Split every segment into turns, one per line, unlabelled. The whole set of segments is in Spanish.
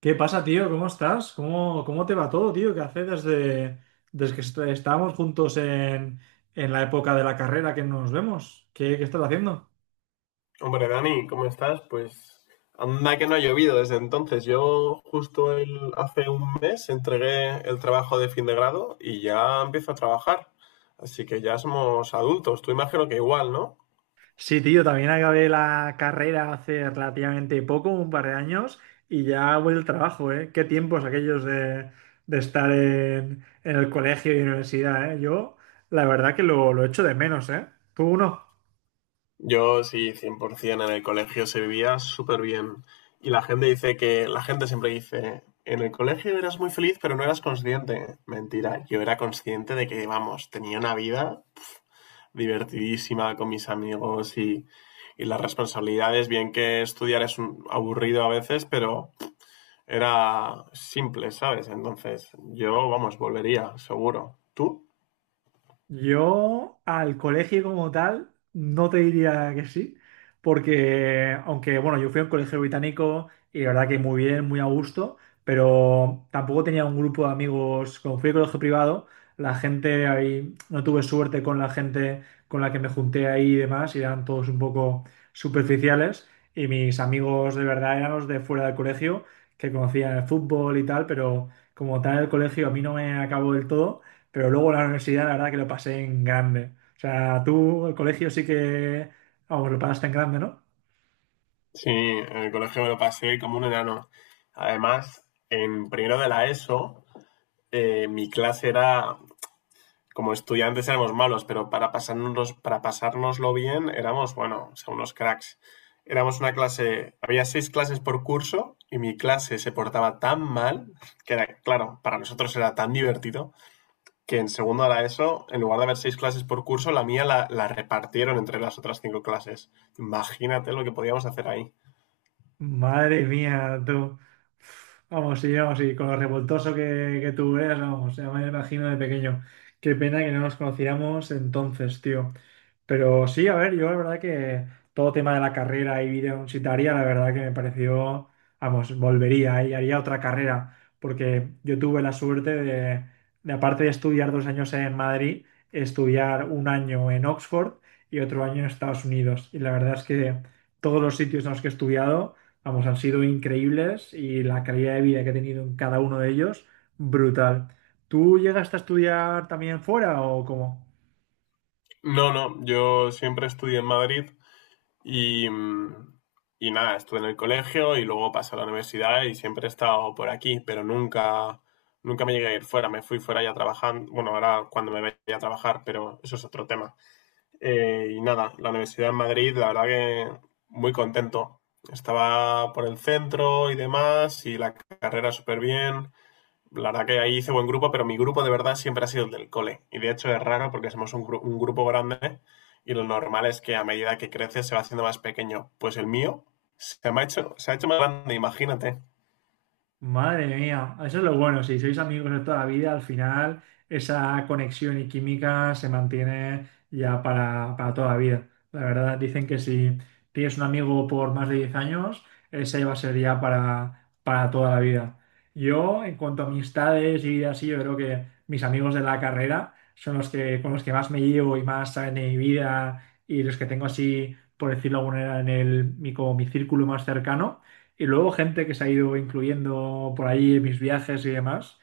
¿Qué pasa, tío? ¿Cómo estás? ¿Cómo te va todo, tío? ¿Qué hace desde estábamos juntos en la época de la carrera que nos vemos? ¿Qué estás haciendo?
Hombre, Dani, ¿cómo estás? Pues anda que no ha llovido desde entonces. Yo justo hace un mes entregué el trabajo de fin de grado y ya empiezo a trabajar. Así que ya somos adultos. Tú imagino que igual, ¿no?
Sí, tío, también acabé la carrera hace relativamente poco, un par de años, y ya voy al trabajo, ¿eh? Qué tiempos aquellos de estar en el colegio y universidad, ¿eh? Yo, la verdad que lo echo de menos, ¿eh? ¿Tú no?
Yo sí, 100% en el colegio se vivía súper bien. Y la gente dice que, la gente siempre dice, en el colegio eras muy feliz, pero no eras consciente. Mentira, yo era consciente de que, vamos, tenía una vida divertidísima con mis amigos y las responsabilidades, bien que estudiar es aburrido a veces, pero era simple, ¿sabes? Entonces, yo, vamos, volvería, seguro. ¿Tú?
Yo al colegio como tal no te diría que sí, porque aunque bueno, yo fui a un colegio británico y la verdad que muy bien, muy a gusto, pero tampoco tenía un grupo de amigos, como fui a colegio privado, la gente ahí, no tuve suerte con la gente con la que me junté ahí y demás, y eran todos un poco superficiales, y mis amigos de verdad eran los de fuera del colegio, que conocían el fútbol y tal, pero como tal el colegio a mí no me acabó del todo. Pero luego la universidad, la verdad que lo pasé en grande. O sea, tú, el colegio sí que, vamos, lo pasaste en grande, ¿no?
Sí, en el colegio me lo pasé como un enano. Además, en primero de la ESO, mi clase era como estudiantes éramos malos, pero para pasarnos, para pasárnoslo bien éramos, bueno, o sea, unos cracks. Éramos una clase, había seis clases por curso y mi clase se portaba tan mal que era, claro, para nosotros era tan divertido que en segundo a la ESO, en lugar de haber seis clases por curso, la mía la repartieron entre las otras cinco clases. Imagínate lo que podíamos hacer ahí.
Madre mía, tú. Vamos, y vamos, y con lo revoltoso que tú eras, vamos, ya me imagino de pequeño. Qué pena que no nos conociéramos entonces, tío. Pero sí, a ver, yo la verdad que todo tema de la carrera y vida universitaria, la verdad que me pareció, vamos, volvería y haría otra carrera, porque yo tuve la suerte aparte de estudiar 2 años en Madrid, estudiar un año en Oxford y otro año en Estados Unidos. Y la verdad es que todos los sitios en los que he estudiado, vamos, han sido increíbles y la calidad de vida que he tenido en cada uno de ellos, brutal. ¿Tú llegaste a estudiar también fuera o cómo?
No, no, yo siempre estudié en Madrid. Y, mm, y nada, estuve en el colegio y luego pasé a la universidad y siempre he estado por aquí, pero nunca me llegué a ir fuera. Me fui fuera ya trabajando, bueno, ahora cuando me vaya a trabajar, pero eso es otro tema. Y nada, la universidad en Madrid, la verdad que muy contento. Estaba por el centro y demás y la carrera súper bien, la verdad que ahí hice buen grupo, pero mi grupo de verdad siempre ha sido el del cole. Y de hecho es raro porque somos un grupo grande y lo normal es que a medida que creces se va haciendo más pequeño. Pues el mío se me ha hecho, se ha hecho más grande, imagínate.
Madre mía, eso es lo bueno, si sois amigos de toda la vida, al final esa conexión y química se mantiene ya para toda la vida. La verdad, dicen que si tienes un amigo por más de 10 años, ese va a ser ya para toda la vida. Yo, en cuanto a amistades y así, yo creo que mis amigos de la carrera son los que, con los que más me llevo y más saben de mi vida y los que tengo así, por decirlo de alguna manera, en el, mi, como mi círculo más cercano. Y luego gente que se ha ido incluyendo por ahí en mis viajes y demás.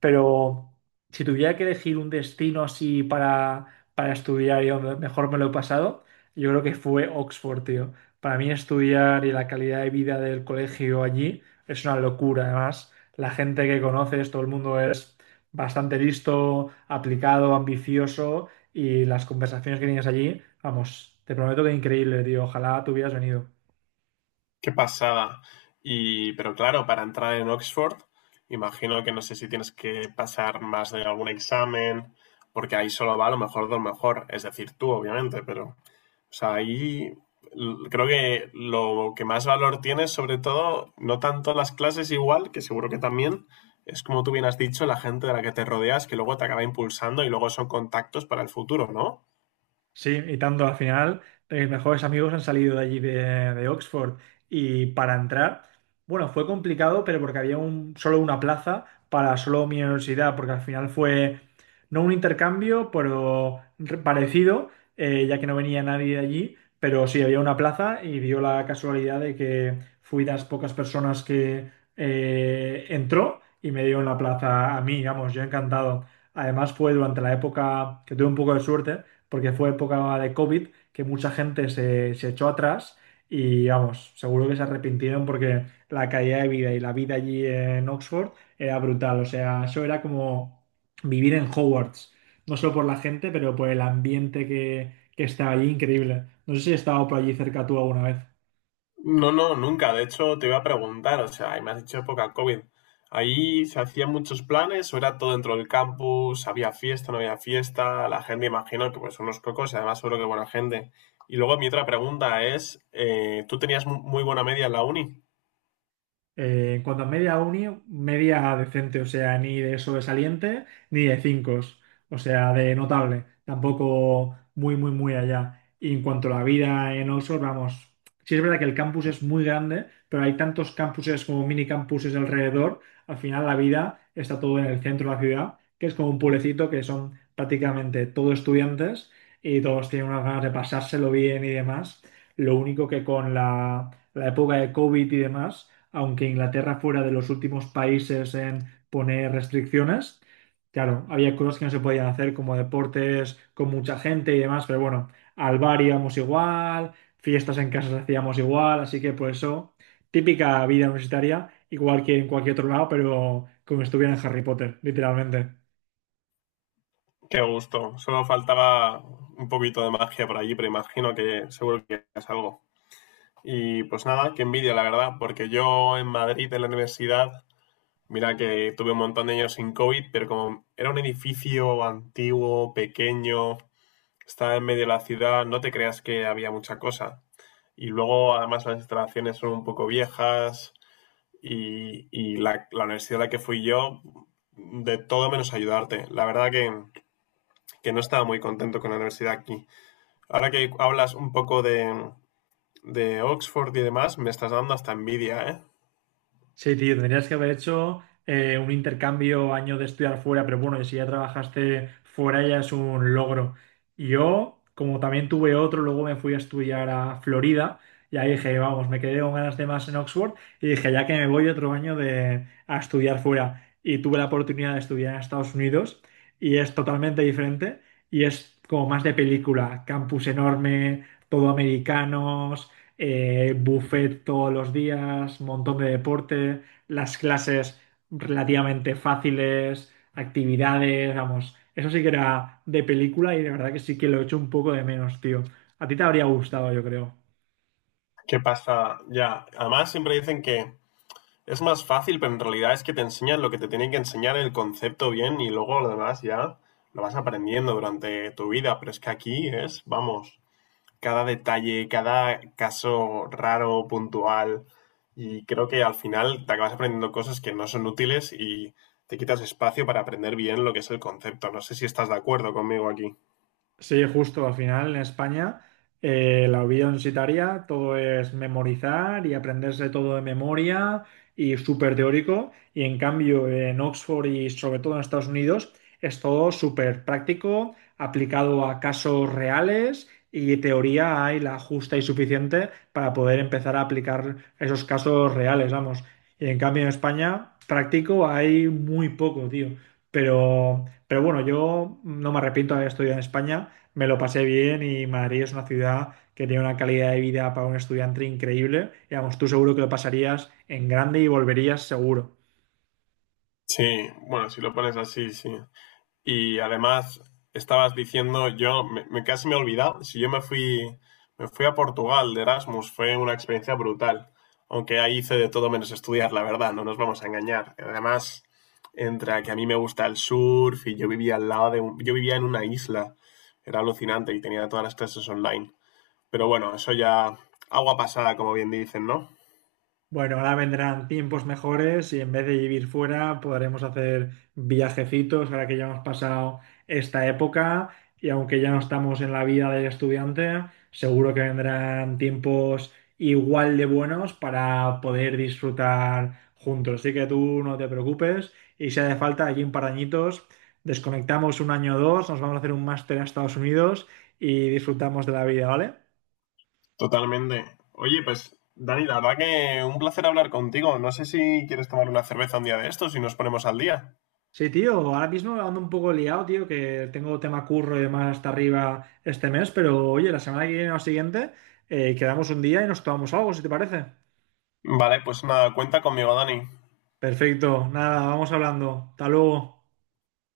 Pero si tuviera que elegir un destino así para estudiar y donde mejor me lo he pasado, yo creo que fue Oxford, tío. Para mí estudiar y la calidad de vida del colegio allí es una locura. Además, la gente que conoces, todo el mundo es bastante listo, aplicado, ambicioso y las conversaciones que tienes allí, vamos, te prometo que increíble, tío. Ojalá tú hubieras venido.
Qué pasada. Y, pero claro, para entrar en Oxford, imagino que no sé si tienes que pasar más de algún examen, porque ahí solo va a lo mejor de lo mejor. Es decir, tú, obviamente, pero... O sea, ahí creo que lo que más valor tiene es sobre todo, no tanto las clases igual, que seguro que también, es como tú bien has dicho, la gente de la que te rodeas que luego te acaba impulsando y luego son contactos para el futuro, ¿no?
Sí, y tanto al final, mis mejores amigos han salido de allí de Oxford. Y para entrar, bueno, fue complicado, pero porque había solo una plaza para solo mi universidad, porque al final fue no un intercambio, pero parecido, ya que no venía nadie de allí, pero sí había una plaza y dio la casualidad de que fui de las pocas personas que entró y me dio en la plaza a mí, vamos, yo encantado. Además fue durante la época que tuve un poco de suerte porque fue época de COVID que mucha gente se echó atrás y vamos, seguro que se arrepintieron porque la calidad de vida y la vida allí en Oxford era brutal. O sea, eso era como vivir en Hogwarts, no solo por la gente, pero por el ambiente que estaba allí, increíble. No sé si has estado por allí cerca tú alguna vez.
No, no, nunca. De hecho, te iba a preguntar, o sea, ahí me has dicho época COVID. Ahí se hacían muchos planes, o era todo dentro del campus, había fiesta, no había fiesta, la gente imagino que pues unos cocos y además seguro que buena gente. Y luego mi otra pregunta es, ¿tú tenías muy buena media en la uni?
En cuanto a media uni, media decente, o sea, ni de sobresaliente ni de cinco, o sea, de notable, tampoco muy, muy, muy allá. Y en cuanto a la vida en Oxford, vamos, sí es verdad que el campus es muy grande, pero hay tantos campuses como mini campuses alrededor, al final la vida está todo en el centro de la ciudad, que es como un pueblecito que son prácticamente todos estudiantes y todos tienen unas ganas de pasárselo bien y demás. Lo único que con la época de COVID y demás, aunque Inglaterra fuera de los últimos países en poner restricciones. Claro, había cosas que no se podían hacer como deportes con mucha gente y demás, pero bueno, al bar íbamos igual, fiestas en casas hacíamos igual, así que por eso, típica vida universitaria, igual que en cualquier otro lado, pero como si estuviera en Harry Potter, literalmente.
Qué gusto. Solo faltaba un poquito de magia por allí, pero imagino que seguro que es algo. Y pues nada, qué envidia, la verdad, porque yo en Madrid, en la universidad, mira que tuve un montón de años sin COVID, pero como era un edificio antiguo, pequeño, estaba en medio de la ciudad, no te creas que había mucha cosa. Y luego, además, las instalaciones son un poco viejas y, y la universidad a la que fui yo, de todo menos ayudarte. La verdad que no estaba muy contento con la universidad aquí. Ahora que hablas un poco de Oxford y demás, me estás dando hasta envidia, ¿eh?
Sí, tío, tendrías que haber hecho un intercambio, año de estudiar fuera, pero bueno, y si ya trabajaste fuera ya es un logro. Yo, como también tuve otro, luego me fui a estudiar a Florida y ahí dije, vamos, me quedé con ganas de más en Oxford y dije, ya que me voy otro año a estudiar fuera. Y tuve la oportunidad de estudiar en Estados Unidos y es totalmente diferente y es como más de película, campus enorme, todo americanos, buffet todos los días, montón de deporte, las clases relativamente fáciles, actividades, vamos, eso sí que era de película y de verdad que sí que lo he hecho un poco de menos, tío. A ti te habría gustado, yo creo.
¿Qué pasa? Ya, además siempre dicen que es más fácil, pero en realidad es que te enseñan lo que te tienen que enseñar, el concepto bien, y luego lo demás ya lo vas aprendiendo durante tu vida, pero es que aquí es, vamos, cada detalle, cada caso raro, puntual. Y creo que al final te acabas aprendiendo cosas que no son útiles y te quitas espacio para aprender bien lo que es el concepto. No sé si estás de acuerdo conmigo aquí.
Sí, justo al final en España, la vida universitaria todo es memorizar y aprenderse todo de memoria y súper teórico, y en cambio en Oxford y sobre todo en Estados Unidos es todo súper práctico, aplicado a casos reales, y teoría hay la justa y suficiente para poder empezar a aplicar esos casos reales, vamos. Y en cambio en España práctico hay muy poco, tío. Pero bueno, yo no me arrepiento de haber estudiado en España, me lo pasé bien y Madrid es una ciudad que tiene una calidad de vida para un estudiante increíble. Y vamos, tú seguro que lo pasarías en grande y volverías seguro.
Sí, bueno, si lo pones así, sí. Y además, estabas diciendo, yo casi me he olvidado, si yo me fui a Portugal de Erasmus, fue una experiencia brutal. Aunque ahí hice de todo menos estudiar, la verdad, no nos vamos a engañar. Además, entre que a mí me gusta el surf y yo vivía al lado de yo vivía en una isla, era alucinante y tenía todas las clases online. Pero bueno, eso ya agua pasada, como bien dicen, ¿no?
Bueno, ahora vendrán tiempos mejores y en vez de vivir fuera podremos hacer viajecitos ahora que ya hemos pasado esta época, y aunque ya no estamos en la vida del estudiante, seguro que vendrán tiempos igual de buenos para poder disfrutar juntos. Así que tú no te preocupes, y si hace falta, allí un par de añitos, desconectamos un año o dos, nos vamos a hacer un máster a Estados Unidos y disfrutamos de la vida, ¿vale?
Totalmente. Oye, pues Dani, la verdad que un placer hablar contigo. No sé si quieres tomar una cerveza un día de estos y nos ponemos al día.
Sí, tío, ahora mismo ando un poco liado, tío, que tengo tema curro y demás hasta arriba este mes, pero oye, la semana que viene o siguiente, quedamos un día y nos tomamos algo, si te parece.
Vale, pues nada, cuenta conmigo, Dani.
Perfecto, nada, vamos hablando. Hasta luego.